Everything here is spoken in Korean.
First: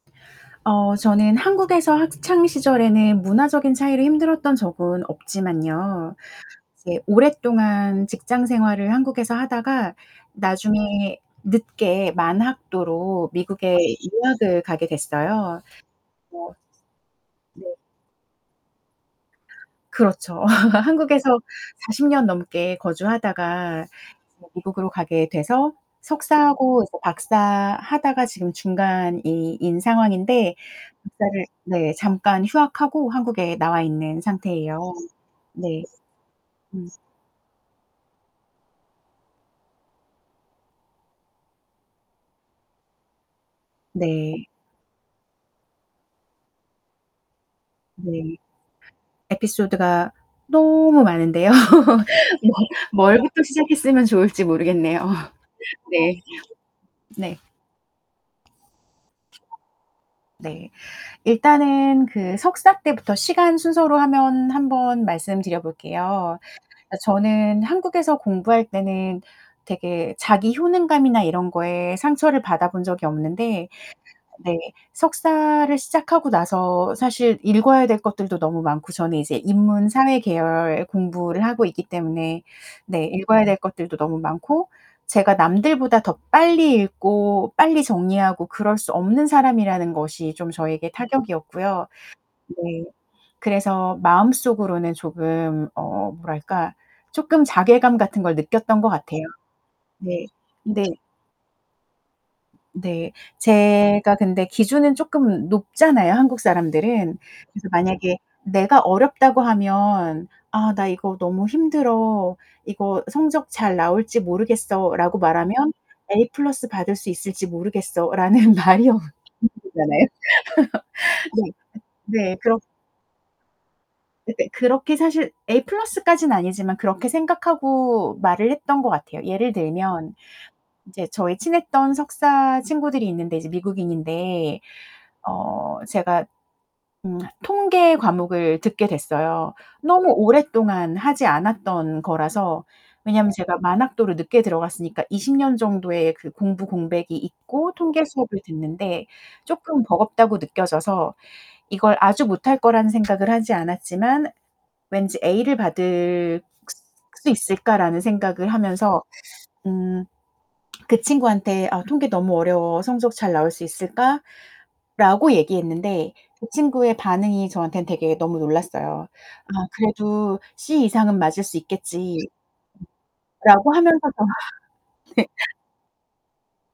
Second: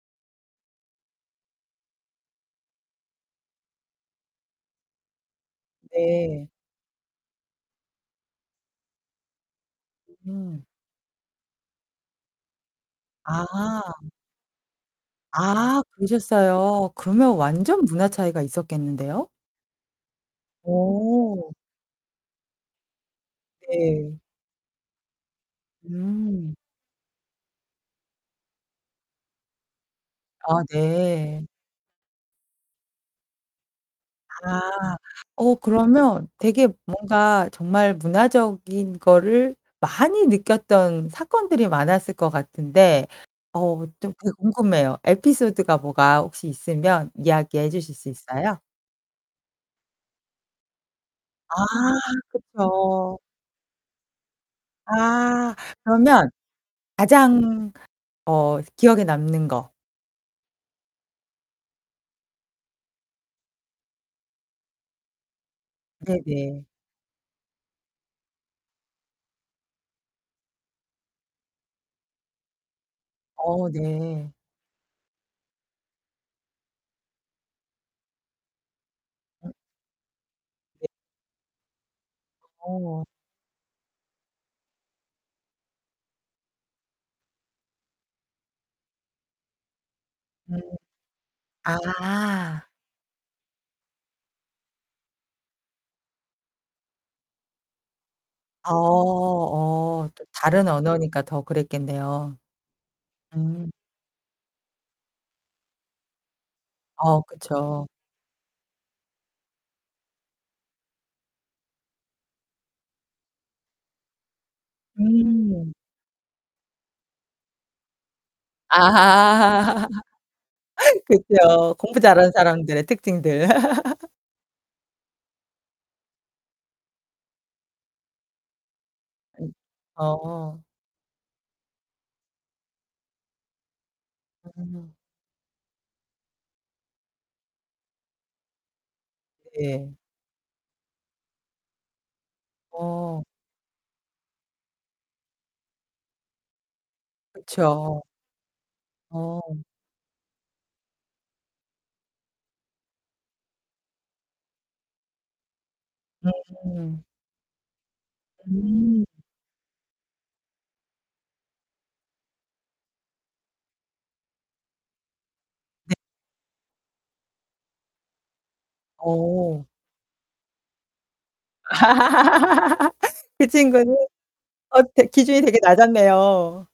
어 저는 한국에서 학창시절에는 문화적인 차이로 힘들었던 적은 없지만요. 네. 이제 오랫동안 직장 생활을 한국에서 하다가 음. 나중에 늦게 만학도로 미국에 아. 유학을 가게 됐어요. 아 뭐 그러셨어요. 그러면 네. 완전 문화 차이가 있었겠는데요? 그렇죠. 한국에서 오. 40 년 넘게 거주하다가 네. [unintelligible] 미국으로 가게 돼서 음. 석사하고 그리고 박사하다가 지금 중간인 상황인데 아 네. 박사를 네. 잠깐 휴학하고 한국에 나와 있는 상태예요. 아. 어 네. 그러면 되게 음. 뭔가 정말 문화적인 거를 많이 느꼈던 사건들이 많았을 것 같은데 어 좀 되게 네. 궁금해요. 에피소드가 뭐가 혹시 있으면 이야기해 주실 수 네. 있어요? 에피소드가 너무 많은데요. 아 뭐 그쵸. 뭘부터 시작했으면 좋을지 모르겠네요. 아 네. 그러면 네. 가장 어 기억에 남는 거. 네. 일단은 그 석사 때부터 시간 순서로 하면 한번 말씀 드려볼게요. 네네. 그러니까 저는 한국에서 공부할 때는 되게 자기 효능감이나 이런 거에 상처를 받아 본 적이 어 없는데 네. 네 석사를 시작하고 나서 사실 읽어야 될 것들도 너무 많고 저는 이제 음. 인문 사회 계열 네. 공부를 하고 있기 때문에 어. 네 읽어야 될 것들도 너무 많고. 제가 남들보다 더 빨리 읽고 빨리 정리하고 그럴 수 없는 사람이라는 것이 좀 음. 저에게 아. 타격이었고요. 네. 그래서 마음속으로는 조금 어 뭐랄까. 쪼끔 자괴감 같은 걸 어 느꼈던 것 같아요. 어 또 네. 다른 근데 언어니까 더 그랬겠네요. 네. 음. 제가 근데 기준은 쪼끔 높잖아요 한국 사람들은. 어 그래서 그쵸. 만약에 내가 어렵다고 하면 "아 나 이거 너무 힘들어. 이거 성적 잘 나올지 모르겠어."라고 말하면 음. "A 플러스 받을 수 있을지 모르겠어."라는 말이 [unintelligible] 아. 잖아요. 네. 그쵸. 공부 잘하는 네. 그렇 사람들의 특징들. 근데 그렇게 사실 A 플러스까지는 아니지만 그렇게 생각하고 말을 했던 것 같아요. 예를 들면 어. 이제 저희 친했던 석사 친구들이 있는데 이제 미국인인데 음. 어 제가 음 통계 과목을 듣게 됐어요. 예. 너무 오랫동안 하지 않았던 거라서. 어. 왜냐면 제가 만학도로 늦게 들어갔으니까 20 년 정도의 그 공부 공백이 있고 그쵸. 통계 수업을 듣는데 어. 쪼끔 버겁다고 느껴져서 이걸 아주 못할 거라는 생각을 하지 않았지만 왠지 'A를 받을 음. 수 있을까?'라는 생각을 하면서 음. 음 그 친구한테 "아 통계 너무 어려워 성적 잘 나올 수 있을까?"라고 네. 얘기했는데 그 친구의 반응이 저한텐 되게 너무 놀랐어요. "아 어. 그래도 C 이상은 맞을 수 있겠지." 그 라고 친구는 하면서 어 되 기준이 되게 낮았네요.